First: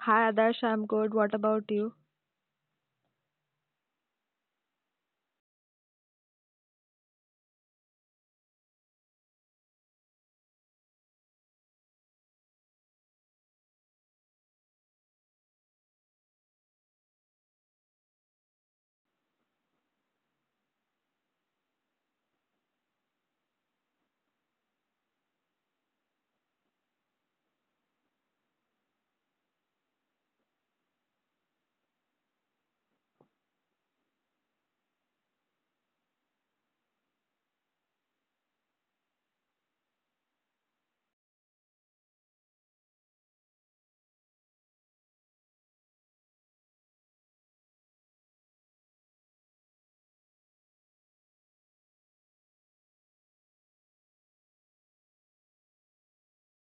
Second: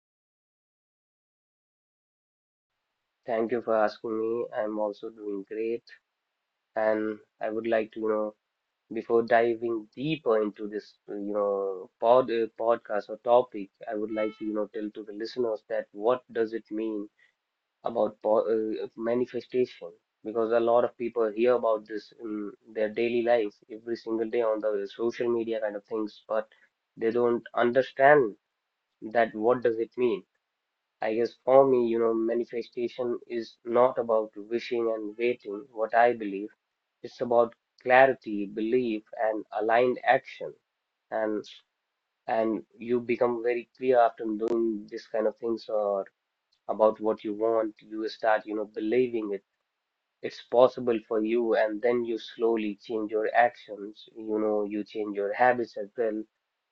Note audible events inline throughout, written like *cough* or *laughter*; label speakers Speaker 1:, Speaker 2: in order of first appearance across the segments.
Speaker 1: Hi Adarsh, I'm good. What about you?
Speaker 2: Thank you for asking me. I'm also doing great, and I would like to, before diving deeper into this, podcast or topic, I would like to, tell to the listeners that what does it mean about po manifestation? Because a lot of people hear about this in their daily life, every single day on the social media kind of things, but they don't understand that what does it mean. I guess for me, manifestation is not about wishing and waiting, what I believe. It's about clarity, belief, and aligned action. And you become very clear after doing this kind of things or about what you want. You start, believing it. It's possible for you, and then you slowly change your actions. You know, you change your habits as well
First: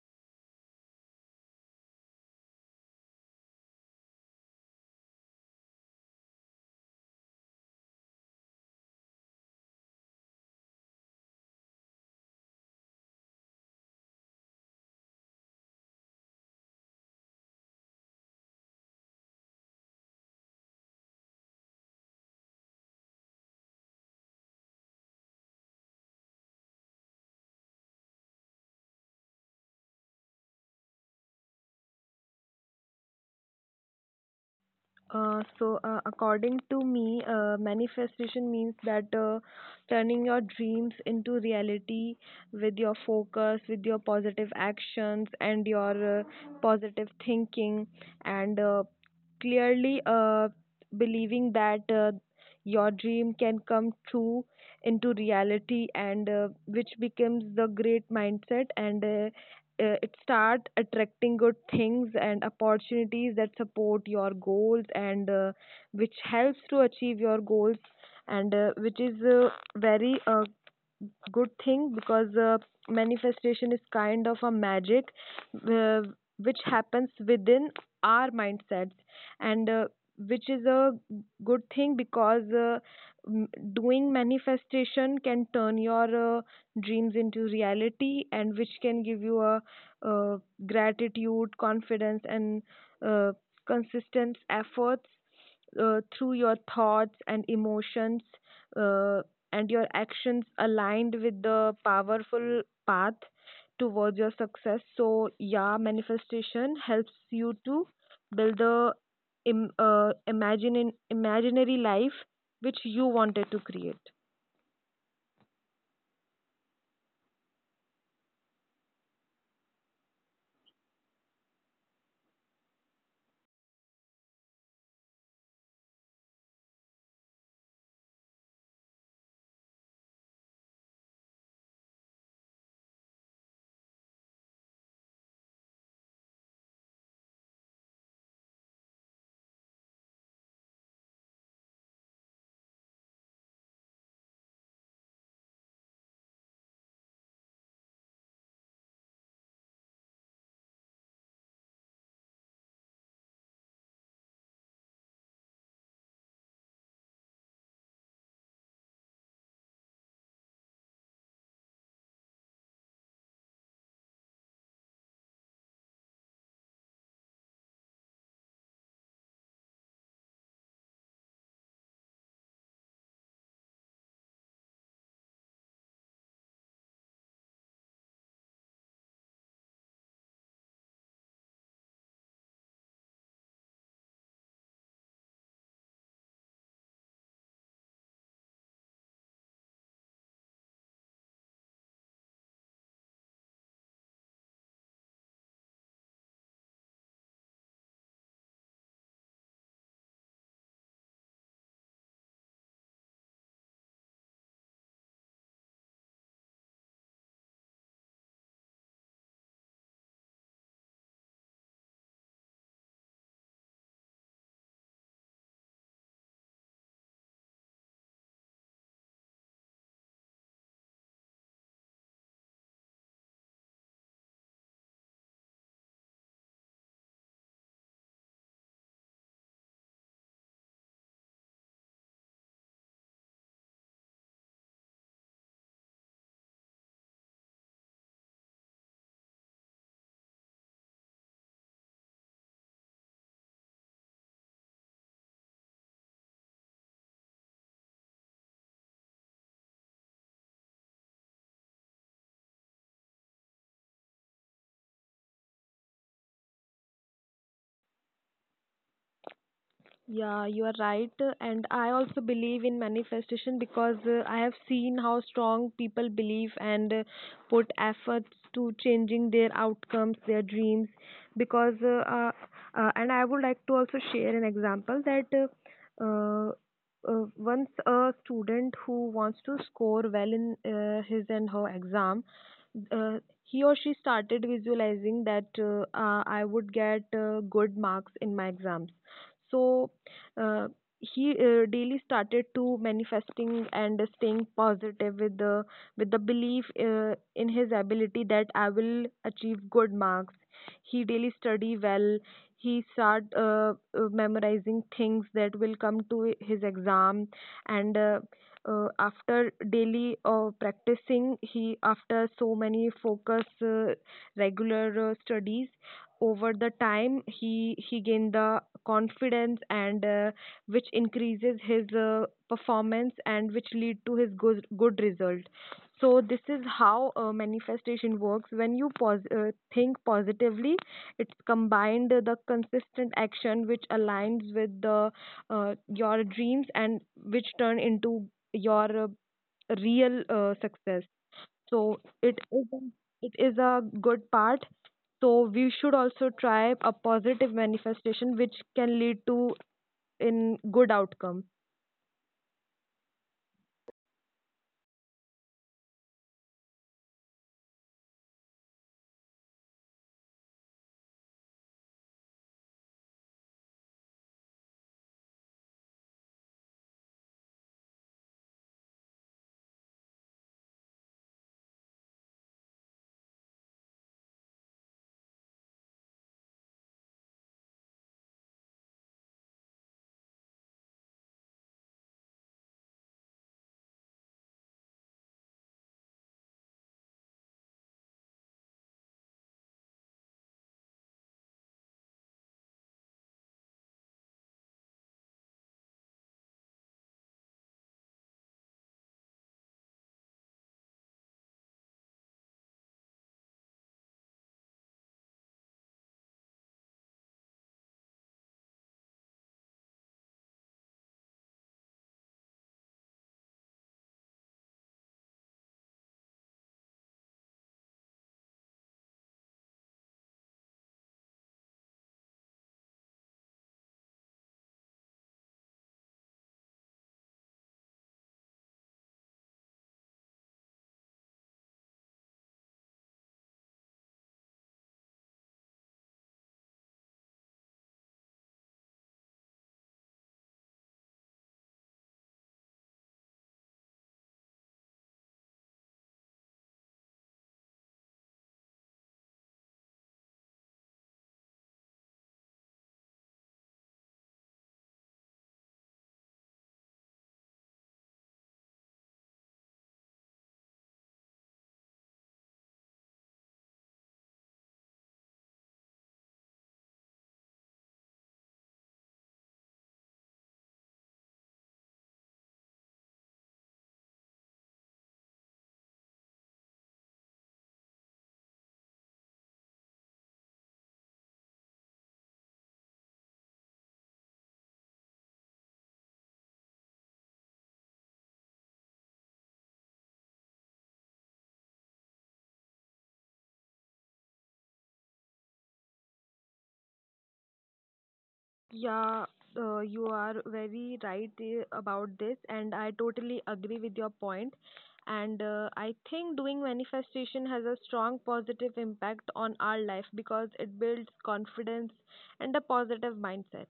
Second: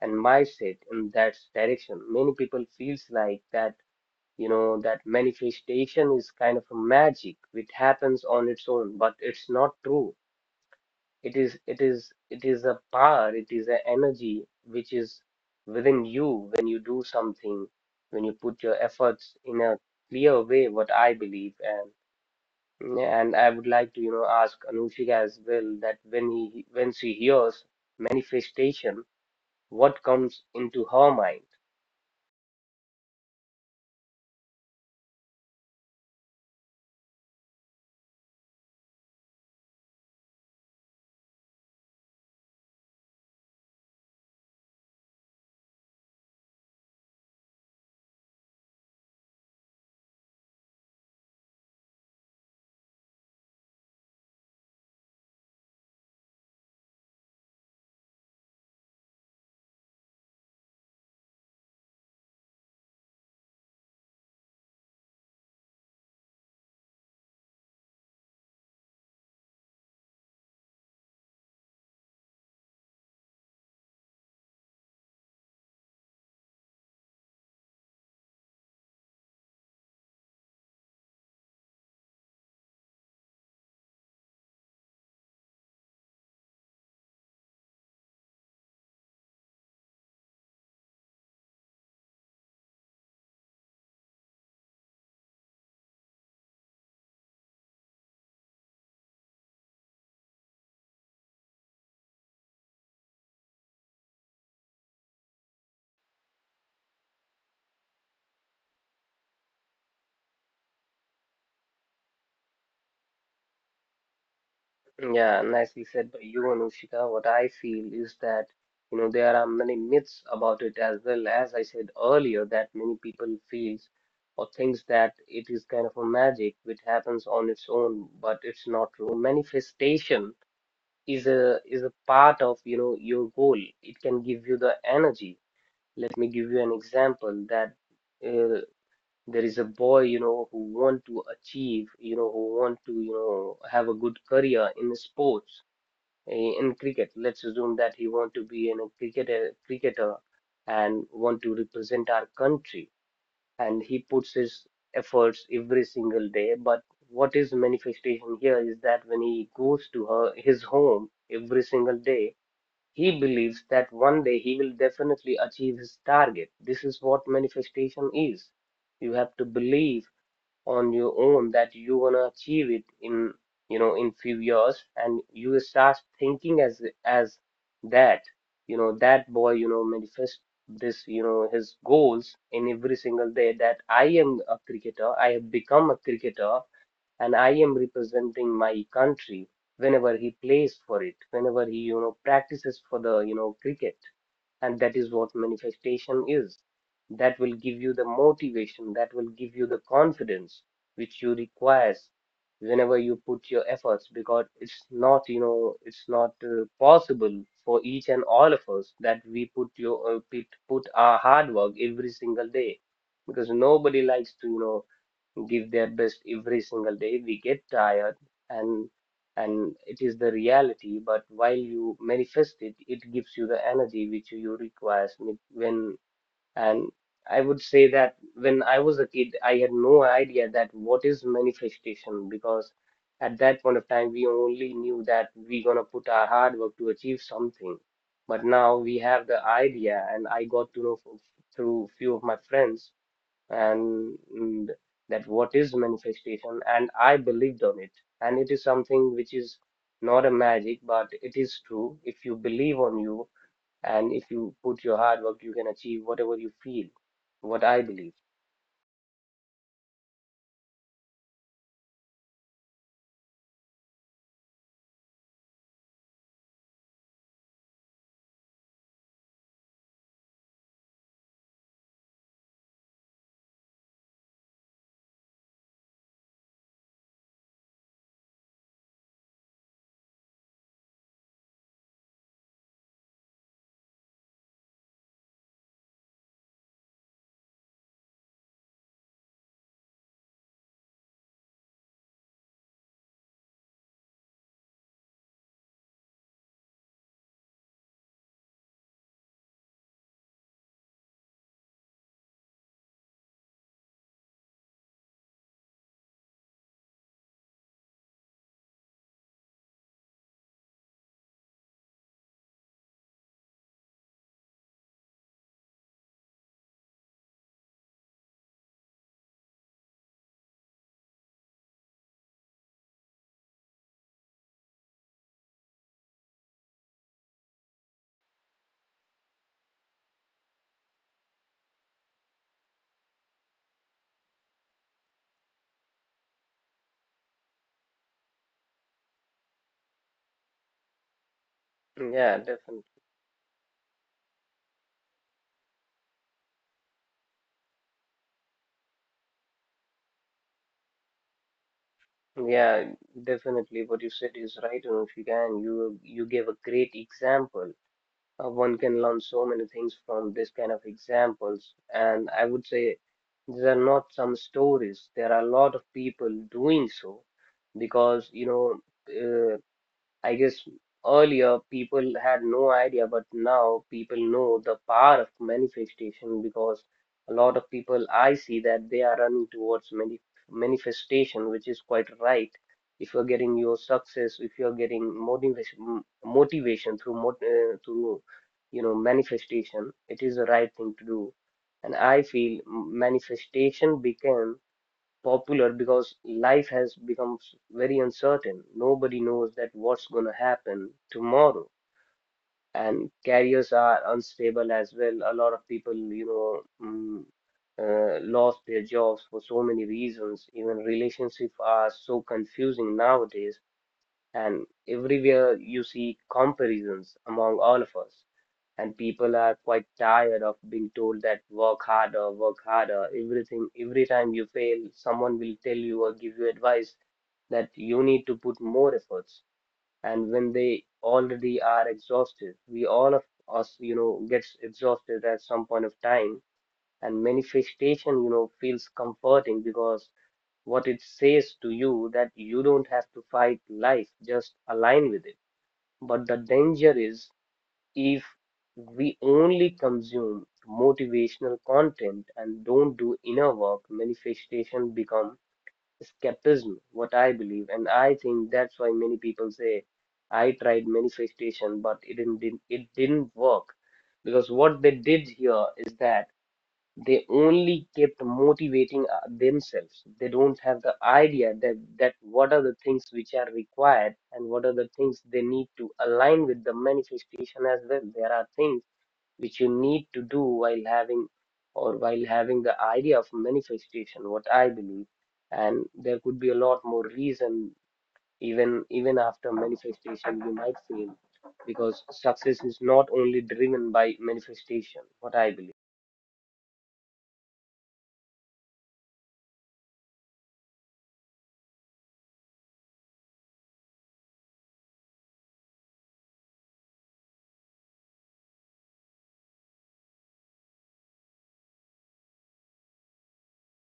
Speaker 2: and mindset in that direction. Many people feels like that that manifestation is kind of a magic which happens on its own, but it's not true. It is a power, it is an energy which is within you when you do something, when you put your efforts in a clear way, what I believe. And I would like to, ask Anushika as well that when she hears manifestation, what comes into her mind?
Speaker 1: According to me, manifestation means that turning your dreams into reality with your focus, with your positive actions, and your positive thinking, and clearly believing that your dream can come true into reality, and which becomes the great mindset, and it start attracting good things and opportunities that support your goals, and which helps to achieve your goals, and which is very good thing because manifestation is kind of a magic uh, which happens within our mindsets, and which is a good thing because doing manifestation can turn your dreams into reality, and which can give you a uh, gratitude, confidence, and uh, consistent efforts through your thoughts and emotions, uh, and your actions aligned with the powerful path towards your success. So, yeah, manifestation helps you to build the Im- imagine imaginary life which you wanted to create.
Speaker 2: Yeah, nicely said by you, Anushika. What I feel is that, there are many myths about it as well. As I said earlier, that many people feels or thinks that it is kind of a magic which happens on its own, but it's not true. Manifestation is a part of, your goal. It can give you the energy. Let me give you an example that uh, there is a boy, who want to achieve, who want to, have a good career in sports, in cricket. Let's assume that he want to be in a cricketer and want to represent our country, and he puts his efforts every single day. But what is manifestation here is that when he goes to her his home every single day, he believes that one day he will definitely achieve his target. This is what manifestation is. You have to believe on your own that you wanna achieve it in in few years, and you start thinking as that that boy manifest this his goals in every single day that I am a cricketer, I have become a cricketer and I am representing my country, whenever he plays for it, whenever he practices for the cricket. And that is what manifestation is. That will give you the motivation, that will give you the confidence which you requires whenever you put your efforts, because it's not it's not possible for each and all of us that we put your put our hard work every single day, because nobody likes to give their best every single day. We get tired, and it is the reality. But while you manifest it, it gives you the energy which you requires when and I would say that when I was a kid, I had no idea that what is manifestation, because at that point of time we only knew that we gonna put our hard work to achieve something. But now we have the idea, and I got to know through few of my friends and that what is manifestation, and I believed on it. And it is something which is not a magic, but it is true. If you believe on you and if you put your hard work, you can achieve whatever you feel, what I believe.
Speaker 1: Yeah, you are right. And I also believe in manifestation because I have seen how strong people believe and put efforts to changing their outcomes, their dreams. Because, uh, uh, and I would like to also share an example that uh, uh, once a student who wants to score well in his and her exam, uh, he or she started visualizing that I would get good marks in my exams. So, uh, he daily started to manifesting and staying positive with the belief in his ability that I will achieve good marks. He daily study well. He start memorizing things that will come to his exam and after daily practicing, he after so many focus regular studies over the time, he gained the confidence, and which increases his performance and which lead to his good result. So this is how manifestation works. When you think positively, it's combined the consistent action which aligns with the your dreams, and which turn into your real success. so
Speaker 2: Yeah,
Speaker 1: it is
Speaker 2: definitely.
Speaker 1: an- it is a good part, so we should also try a positive manifestation which can lead to in good outcome.
Speaker 2: Yeah, definitely. What you said is right, Anushika, and if you can, you gave a great example. One can learn so many things from this kind of examples. And I would say these are not some stories. There are a lot of people doing so because, uh, I guess earlier people had no idea, but now people know the power of manifestation, because a lot of people I see that they are running towards manifestation, which is quite right. If you're getting your success, if you're getting motivation through mot through manifestation, it is the right thing to do. And I feel manifestation became popular because life has become very uncertain. Nobody knows that what's going to happen tomorrow, and careers are unstable as well. A lot of people, mm, lost their jobs for so many reasons. Even relationships are so confusing nowadays, and everywhere you see comparisons among all of us. And people are quite tired of being told that work harder, work harder. Everything, every time you fail, someone will tell you or give you advice that you need to put more efforts. And when they already are exhausted, we all of us, gets exhausted at some point of time. And manifestation feels comforting, because what it says to you that you don't have to fight life, just align with it. But the danger is, if we only consume motivational content and don't do inner work, manifestation become escapism, what I believe. And I think that's why many people say I tried manifestation, but it didn't work, because what they did here is that they only kept motivating themselves. They don't have the idea that what are the things which are required and what are the things they need to align with the manifestation as well. There are things which you need to do while having or while having the idea of manifestation, what I believe. And there could be a lot more reason. Even after manifestation, you might fail, because success is not only driven by manifestation, what I believe.
Speaker 1: Yeah, you are very right about this, and I totally agree with your point. And I think doing manifestation has a strong positive impact on our life because it builds confidence and a positive mindset.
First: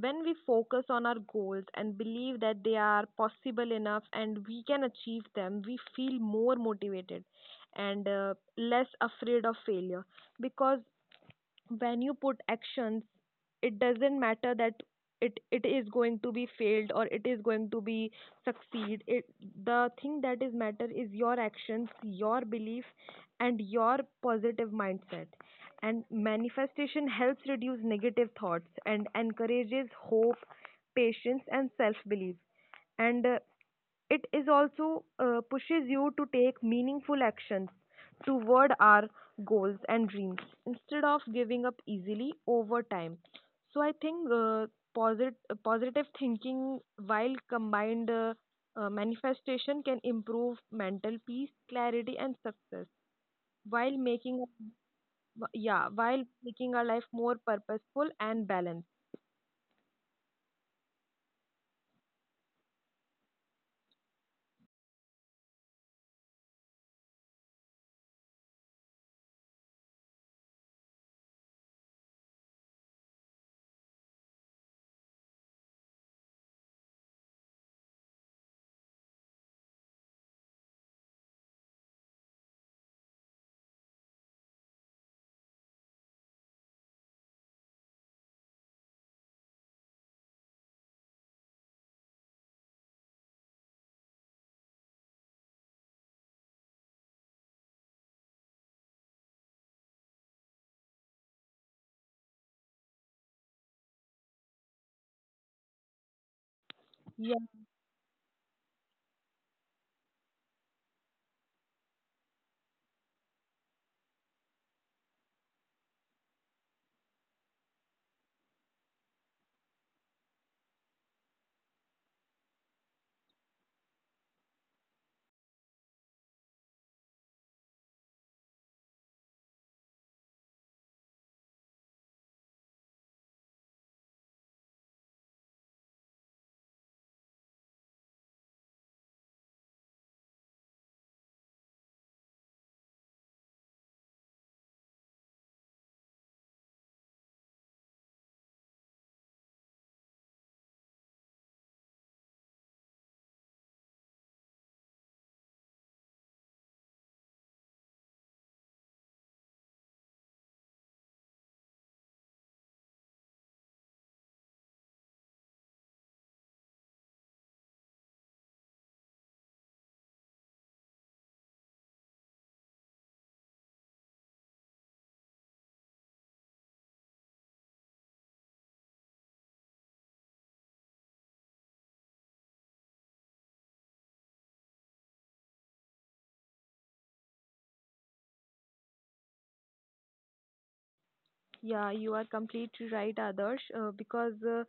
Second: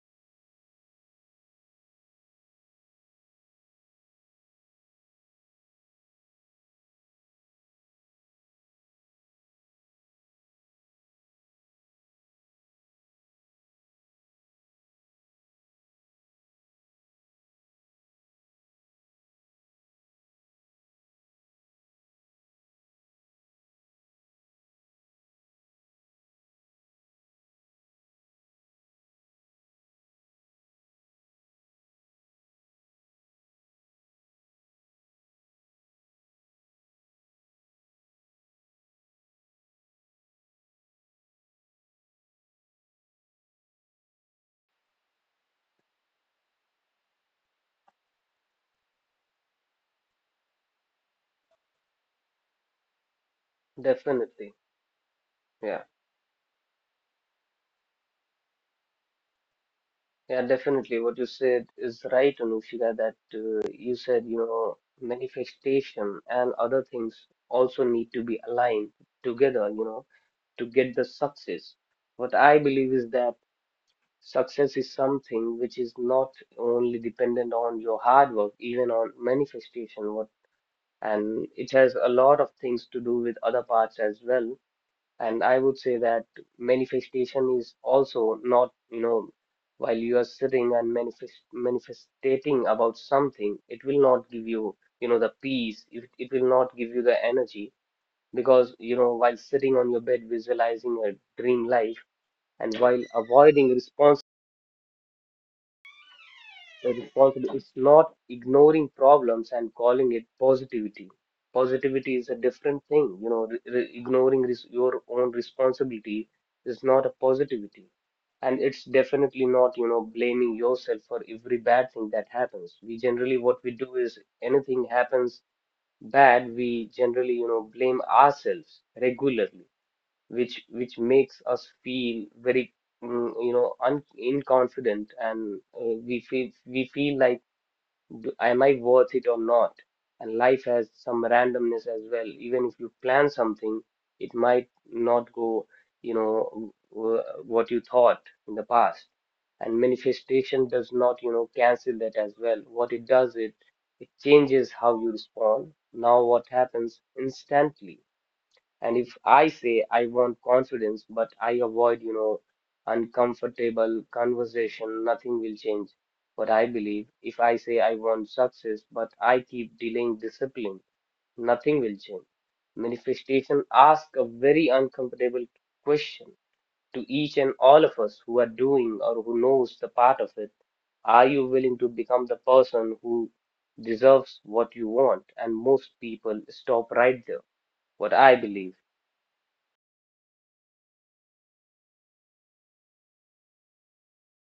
Speaker 1: When we focus on our goals and believe that they are possible enough and we can achieve them, we feel more motivated and less afraid of failure, because when you put actions, it doesn't matter that it is going to be failed or it is going to be succeed. It the thing that is matter is your actions, your belief, and your positive mindset. And manifestation helps reduce negative thoughts and encourages hope, patience, and self belief. And it is also pushes you to take meaningful actions toward our goals and dreams instead of giving up easily over time. So I think positive thinking, while combined manifestation, can improve mental peace, clarity, and success, while making
Speaker 2: Definitely.
Speaker 1: yeah
Speaker 2: Yeah.
Speaker 1: while making our life more purposeful and balanced.
Speaker 2: Yeah, definitely. What you said is right, Anushika, that you said, manifestation and other things also need to be aligned together, to get the success. What I believe is that success is something which is not only dependent on your hard work, even on manifestation, what, and it has a lot of things to do with other parts as well. And I would say that manifestation is also not, while you are sitting and manifestating about something, it will not give you, the peace. It will not give you the energy, because, while sitting on your bed visualizing a dream life and while avoiding responsibility. The
Speaker 1: Yeah.
Speaker 2: responsibility is not ignoring problems and calling it positivity. Positivity is a different thing. You know, ignoring your own responsibility is not a positivity. And it's definitely not, blaming yourself for every bad thing that happens. We generally, what we do is anything happens bad, we generally, blame ourselves regularly, which makes us feel very un inconfident, and we feel like, am I worth it or not?" And life has some randomness as well. Even if you plan something, it might not go you know w- what you thought in the past. And manifestation does not cancel that as well. What it does, it changes how you respond. Now what happens instantly, and if I say I want confidence, but I avoid, uncomfortable conversation, nothing will change. But I believe if I say I want success, but I keep delaying discipline, nothing will change. Manifestation asks a very uncomfortable question to each and all of us who are doing or who knows the part of it. Are you willing to become the person who deserves what you want? And most people stop right there, what I believe.
Speaker 1: Yeah, you are completely right, Adarsh, because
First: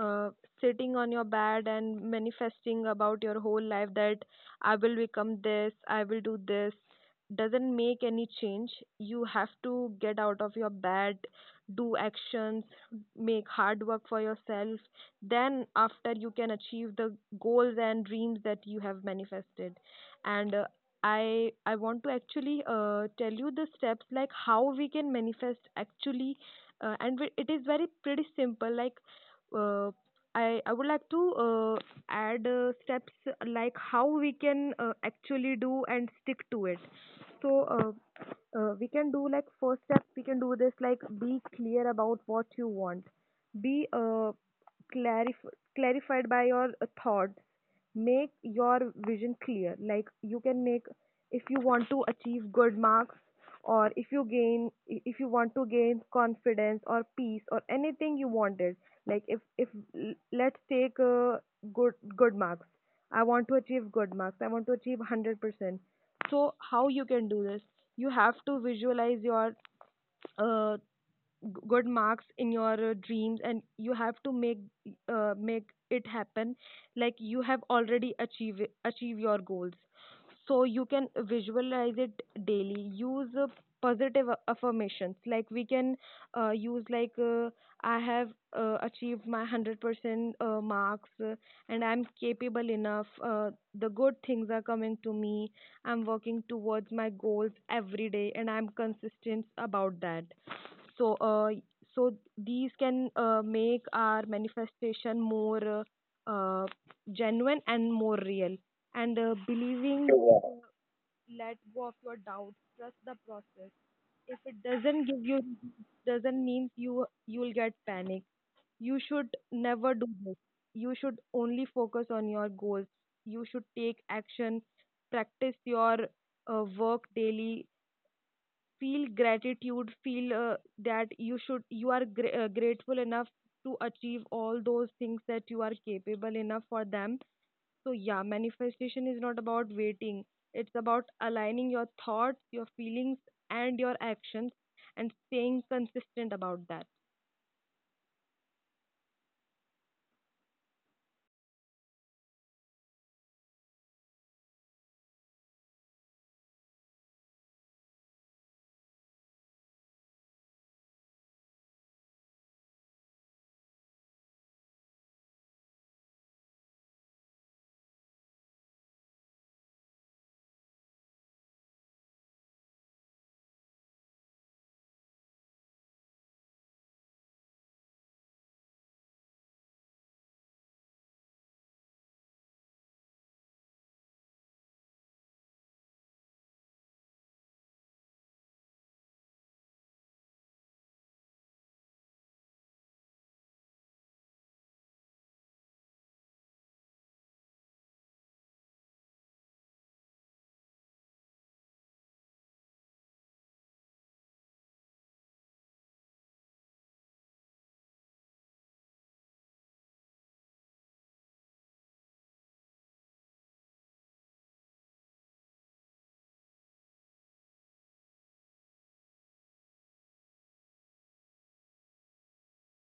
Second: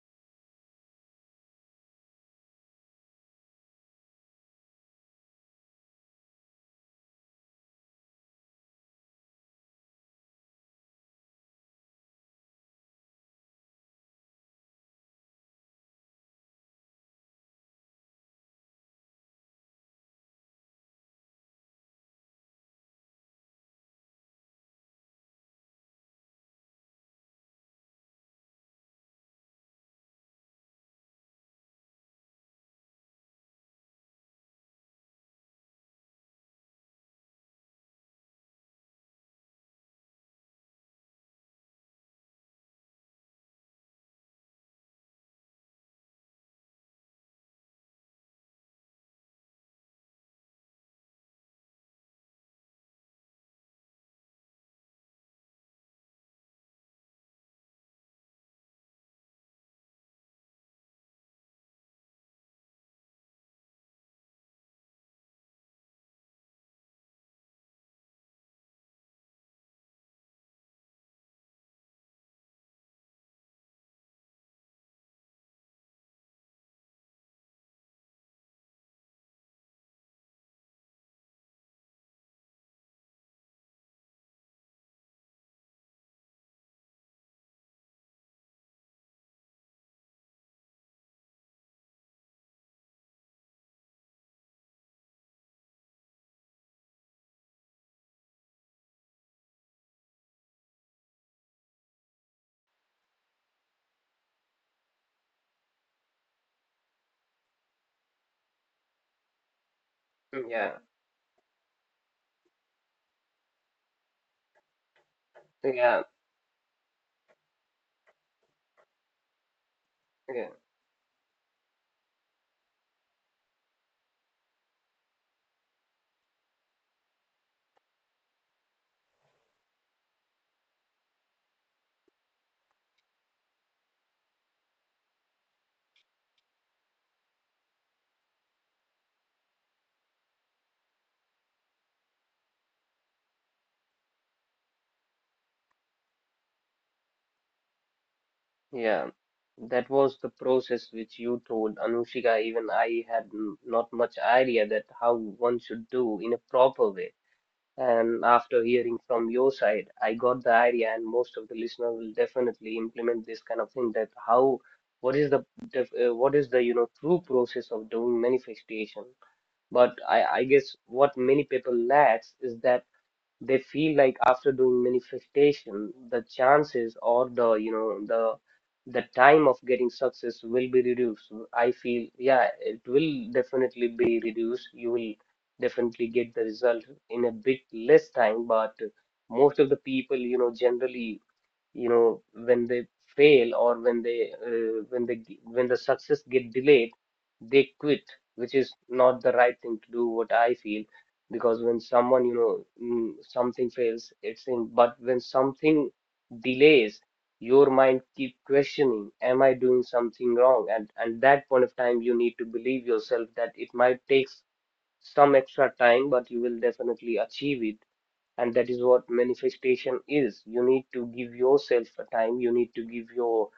Speaker 1: uh, sitting on your bed and manifesting about your whole life that I will become this, I will do this, doesn't make any change. You have to get out of your bed, do actions, make hard work for yourself. Then, after, you can achieve the goals and dreams that you have manifested. And I want to actually tell you the steps, like how we can manifest actually. It is very pretty simple. Like uh, I would like to add steps like how we can actually do and stick to it. So we can do like first step we can do this, like be clear about what you want. Be clarified by your thoughts, make your vision clear. Like, you can make, if you want to achieve good marks, or if you gain if you want to gain confidence or peace or anything you wanted, like if l- let's take good marks. I want to achieve good marks, I want to achieve 100%. So how you can do this? You have to visualize your uh, good marks in your dreams, and you have to make make it happen, like you have already achieve achieve your goals. So you can visualize it daily, use positive affirmations. Like, we can use like I have achieved my 100% marks, and I'm capable enough, uh, the good things are coming to me, I'm working towards my goals every day and I'm consistent about that. So so these can make our manifestation more uh, uh, genuine and more real. And believing
Speaker 2: Yeah,
Speaker 1: let go of your doubts, trust the process. If it doesn't give you,
Speaker 2: yeah,
Speaker 1: doesn't mean you you'll get panic, you should
Speaker 2: yeah,
Speaker 1: never do this. You should only focus on your goals, you should take action, practice your work daily, feel gratitude, feel that you should, you are grateful enough to achieve all those things, that you are capable enough for them. So yeah, manifestation is not about waiting, it's about aligning your thoughts, your feelings, and your actions, and staying consistent about that.
Speaker 2: yeah. That was the process which you told Anushika. Even I not much idea that how one should do in a proper way. And after hearing from your side, I got the idea, and most of the listener will definitely implement this kind of thing. That how, what is the, what is the true process of doing manifestation? But I guess what many people lacks is that they feel like after doing manifestation the chances or the the time of getting success will be reduced. I feel yeah it will definitely be reduced. You will definitely get the result in a bit less time, but most of the people generally when they fail or when they when they when the success get delayed, they quit, which is not the right thing to do, what I feel. Because when someone something fails it's in, but when something delays, your mind keep questioning, am I doing something wrong? And that point of time you need to believe yourself that it might take some extra time, but you will definitely achieve it. And that is what manifestation is. You need to give yourself a time, you need to give your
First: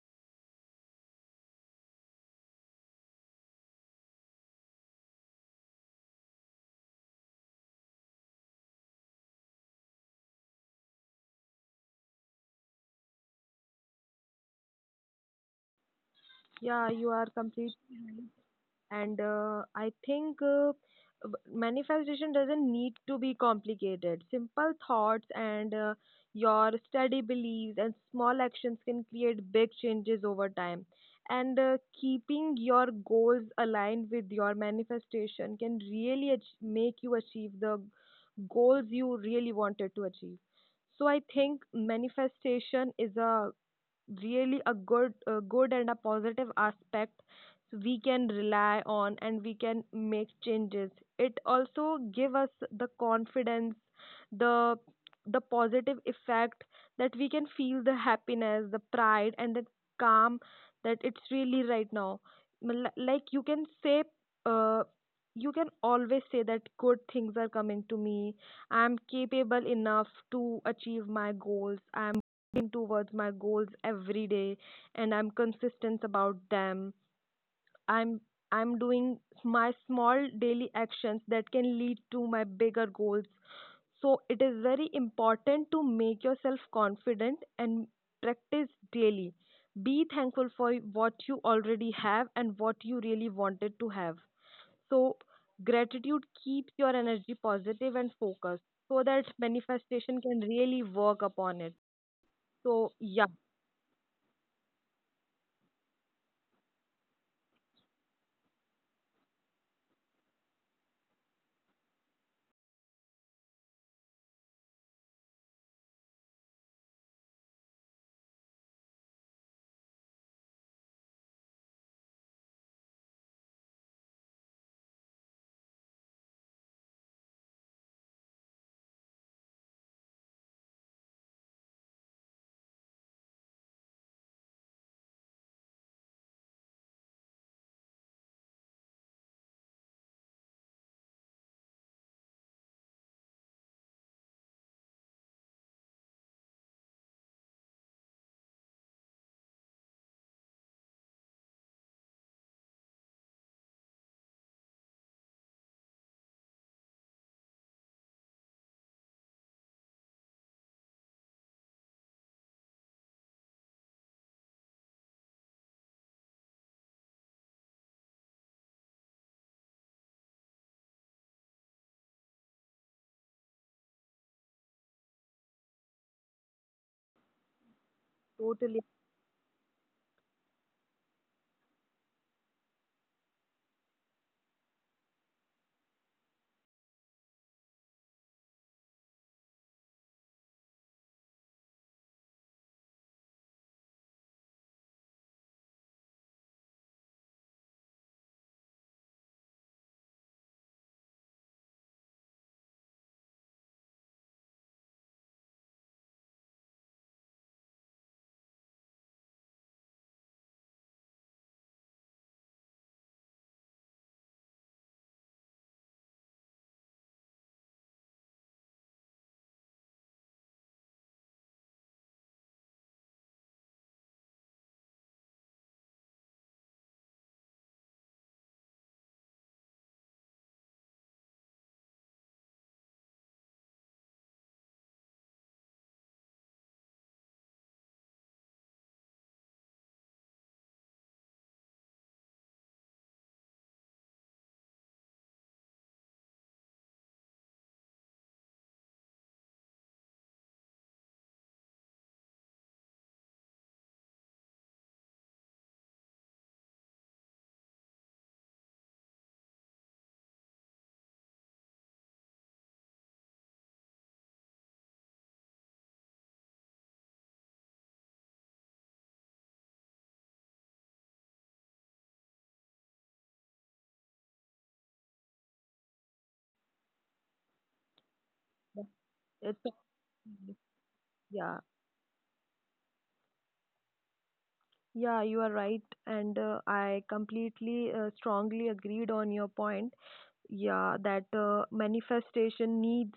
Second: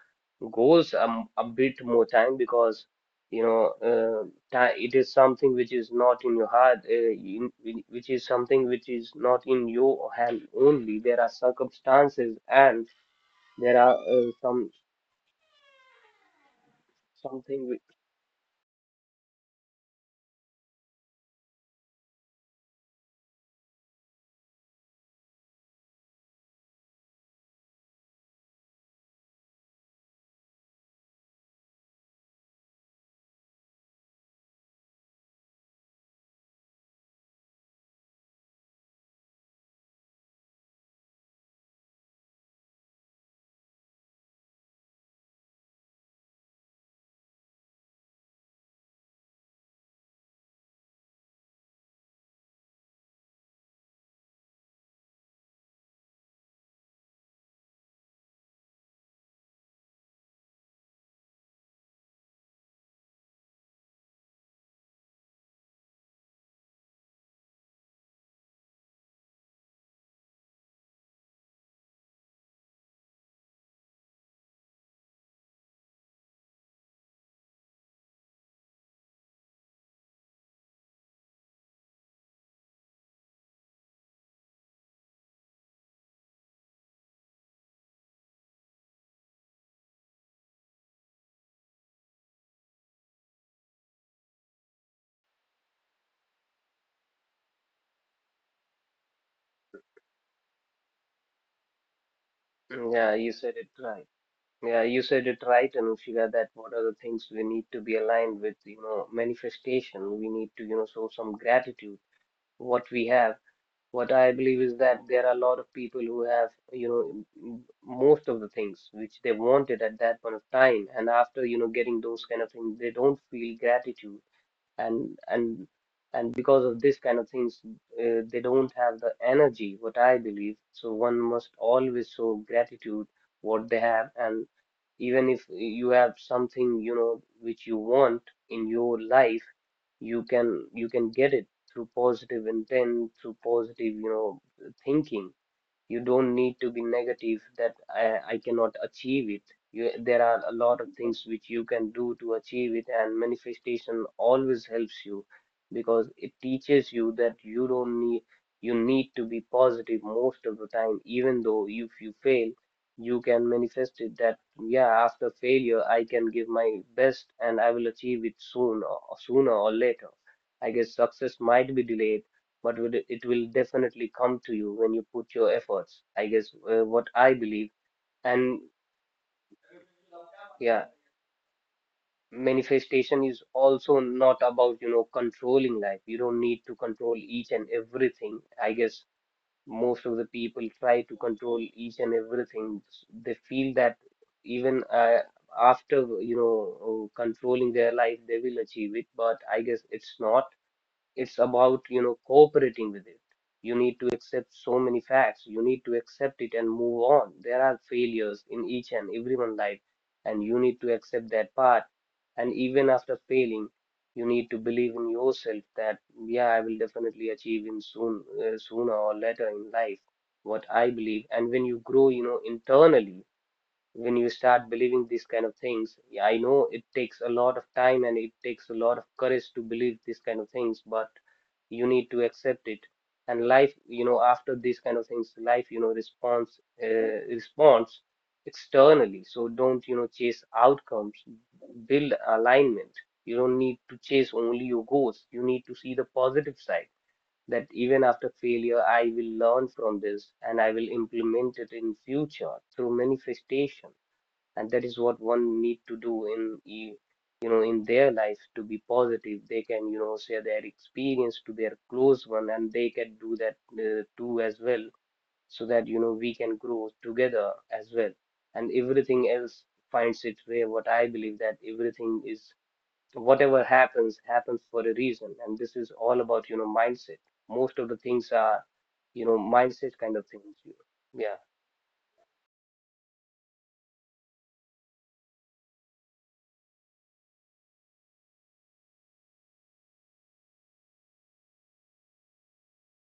Speaker 2: goals a bit more time. Because you know uh, it is something which is not in your heart, which is something which is not in your hand only. There are circumstances and there are some
Speaker 1: Yeah, you are
Speaker 2: something which,
Speaker 1: completely, and I think manifestation doesn't need to be complicated. Simple thoughts and your steady beliefs and small actions can create big changes over time. And keeping your goals aligned with your manifestation can really make you achieve the goals you really wanted to achieve. So I think manifestation is a really a good, a good and a positive aspect we can rely on, and we can make changes. It also give us the confidence, the the positive effect, that we can feel the happiness, the pride, and the calm, that it's really right now. Like you can say, uh, you can always say that good things are coming to me, I'm capable enough to achieve my goals, I'm working towards my goals every day and I'm consistent about them. I'm I'm doing my small daily actions that can lead to my bigger goals. So it is very important to make yourself confident and practice daily. Be thankful for what you already have and what you really wanted to have. So gratitude keeps your energy positive and focused so that manifestation can really work upon it. So
Speaker 2: *clears throat* yeah,
Speaker 1: yeah,
Speaker 2: you said it right. Yeah, you said it right, Anushika, that what are the things we need to be aligned with. Manifestation, we need to show some gratitude what we have. What I believe is that there are a lot of people who have, most of the things which they wanted at that point of time, and after, getting those kind of things, they don't feel gratitude, and and and because of this kind of things, they don't have the energy. What I believe, so one must always show gratitude what they have. And even if you have something which you want in your life, you can get it through positive intent, through positive thinking. You don't need to be negative that I cannot achieve it. You, there are a lot of things which you can do to achieve it, and manifestation always helps you, because it teaches you that you don't need, you need to be positive most of the time. Even though if you fail, you can manifest it that yeah, after failure I can give my best and I will achieve it soon or sooner or later. I guess success might be delayed, but will it it will definitely come to you when you put your efforts. I guess what I believe, and
Speaker 1: totally.
Speaker 2: yeah, manifestation is also not about controlling life. You don't need to control each and everything. I guess most of the people try to control each and everything. They feel that even after controlling their life, they will achieve it. But I guess it's not, it's about cooperating with it. You need to accept so many facts, you need to accept it and move on. There are failures in each and everyone's life, and you need to accept that part. And even after failing, you need to believe in yourself that yeah, I will definitely achieve in soon, sooner or later in life, what I believe. And when you grow internally, when you start believing these kind of things, yeah, I know it takes a lot of time and it takes a lot of courage to believe these kind of things, but you need to accept it. And life after these kind of things, life responds, responds externally. So don't chase outcomes, build alignment. You don't need to chase only your goals, you need to see the positive side, that even after failure I will learn from this and I will implement it in future through manifestation. And that is what one need to do in in their life, to be positive. They can share their experience to their close one, and they can do that too as well, so that we can grow together as well. And everything else finds its way, what I believe, that everything is, whatever happens happens for a reason, and this is all about mindset. Most of the things are
Speaker 1: It's
Speaker 2: mindset kind of things. Yeah,
Speaker 1: yeah, yeah, you are right, and I completely strongly agreed on your point. Yeah, that manifestation needs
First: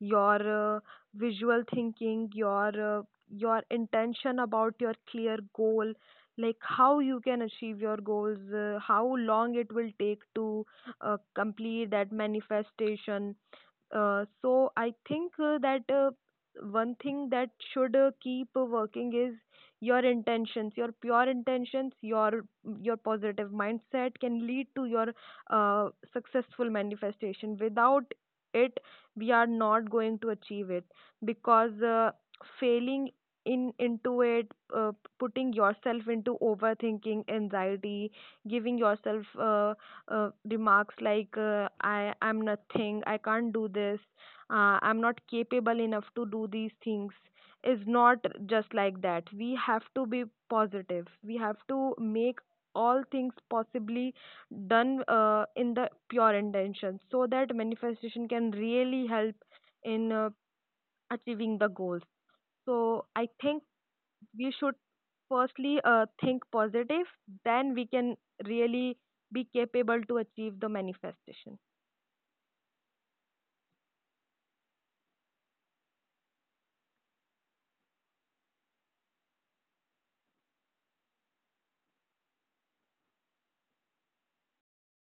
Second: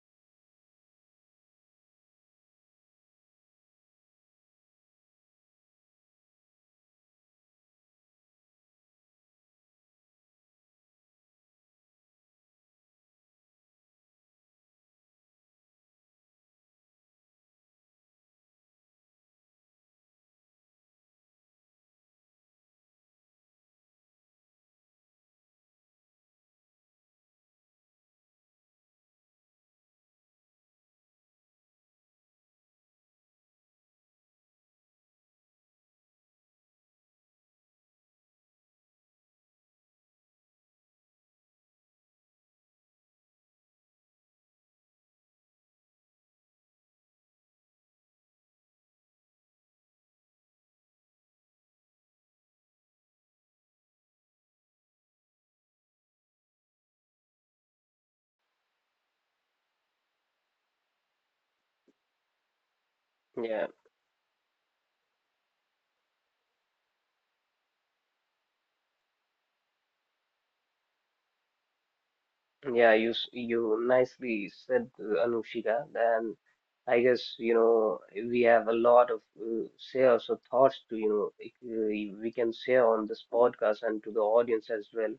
Speaker 1: your visual thinking, your intention about your clear goal, like how you can achieve your goals, how long it will take to complete that manifestation. So I think that one thing that should keep working is your intentions, your pure intentions, your positive mindset, can lead to your successful manifestation. Without it, we are not going to achieve it, because failing in into it, uh, putting yourself into overthinking, anxiety, giving yourself, remarks like I am nothing, I can't do this, I'm not capable enough to do these things, is not just like that. We have to be positive, we have to make all things possibly done in the pure intention, so that manifestation can really help in achieving the goals. So I
Speaker 2: yeah.
Speaker 1: think we should firstly think positive, then we can really be capable to achieve the manifestation.
Speaker 2: Yeah, you nicely said, Anushika. And I guess we have a lot of shares or thoughts to we can share on this podcast and to the audience as well.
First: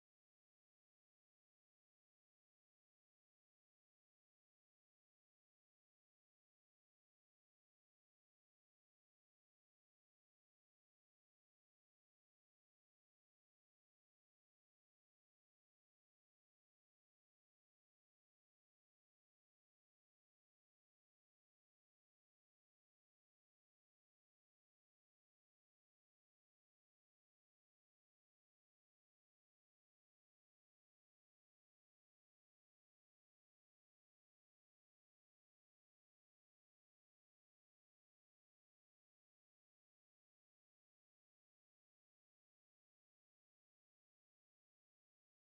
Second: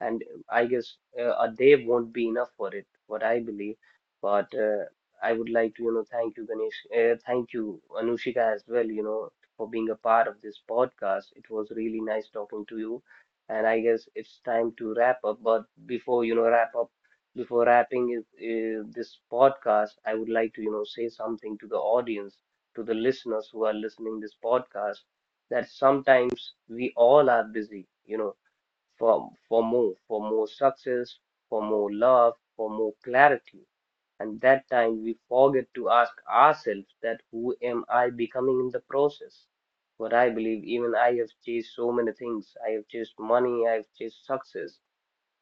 Speaker 2: And I guess a day won't be enough for it, what I believe. But I would like to, thank you, Ganesh, thank you, Anushika, as well, for being a part of this podcast. It was really nice talking to you, and I guess it's time to wrap up. But before, wrap up, before wrapping is, this podcast, I would like to, say something to the audience, to the listeners who are listening this podcast, that sometimes we all are busy, for more success, for more love, for more clarity. And that time we forget to ask ourselves that who am I becoming in the process? What I believe, even I have chased so many things. I have chased money, I have chased success.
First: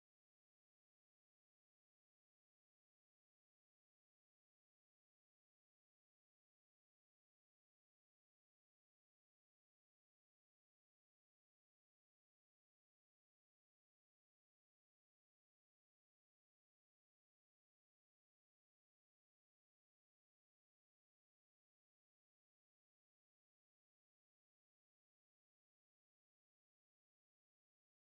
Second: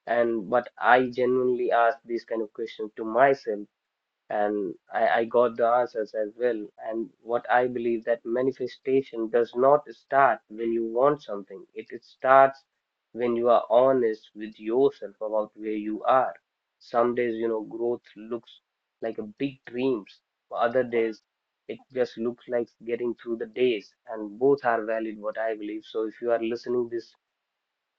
Speaker 2: And but I genuinely ask these kind of questions to myself, and I got the answers as well. And what I believe that manifestation does not start when you want something. It starts when you are honest with yourself about where you are. Some days, growth looks like a big dreams. For other days, it just looks like getting through the days. And both are valid, what I believe. So if you are listening this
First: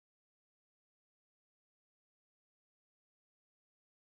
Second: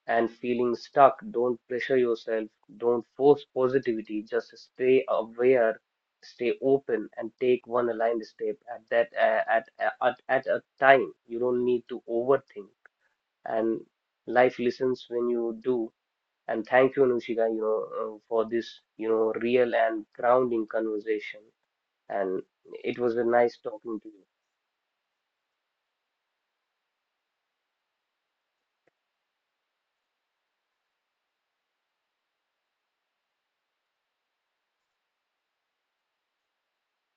Speaker 2: and feeling stuck, don't pressure yourself, don't force positivity, just stay aware, stay open, and take one aligned step at at a time. You don't need to overthink, and life listens when you do. And thank you, Anushika, for this, real and grounding conversation. And it was a nice talking to you.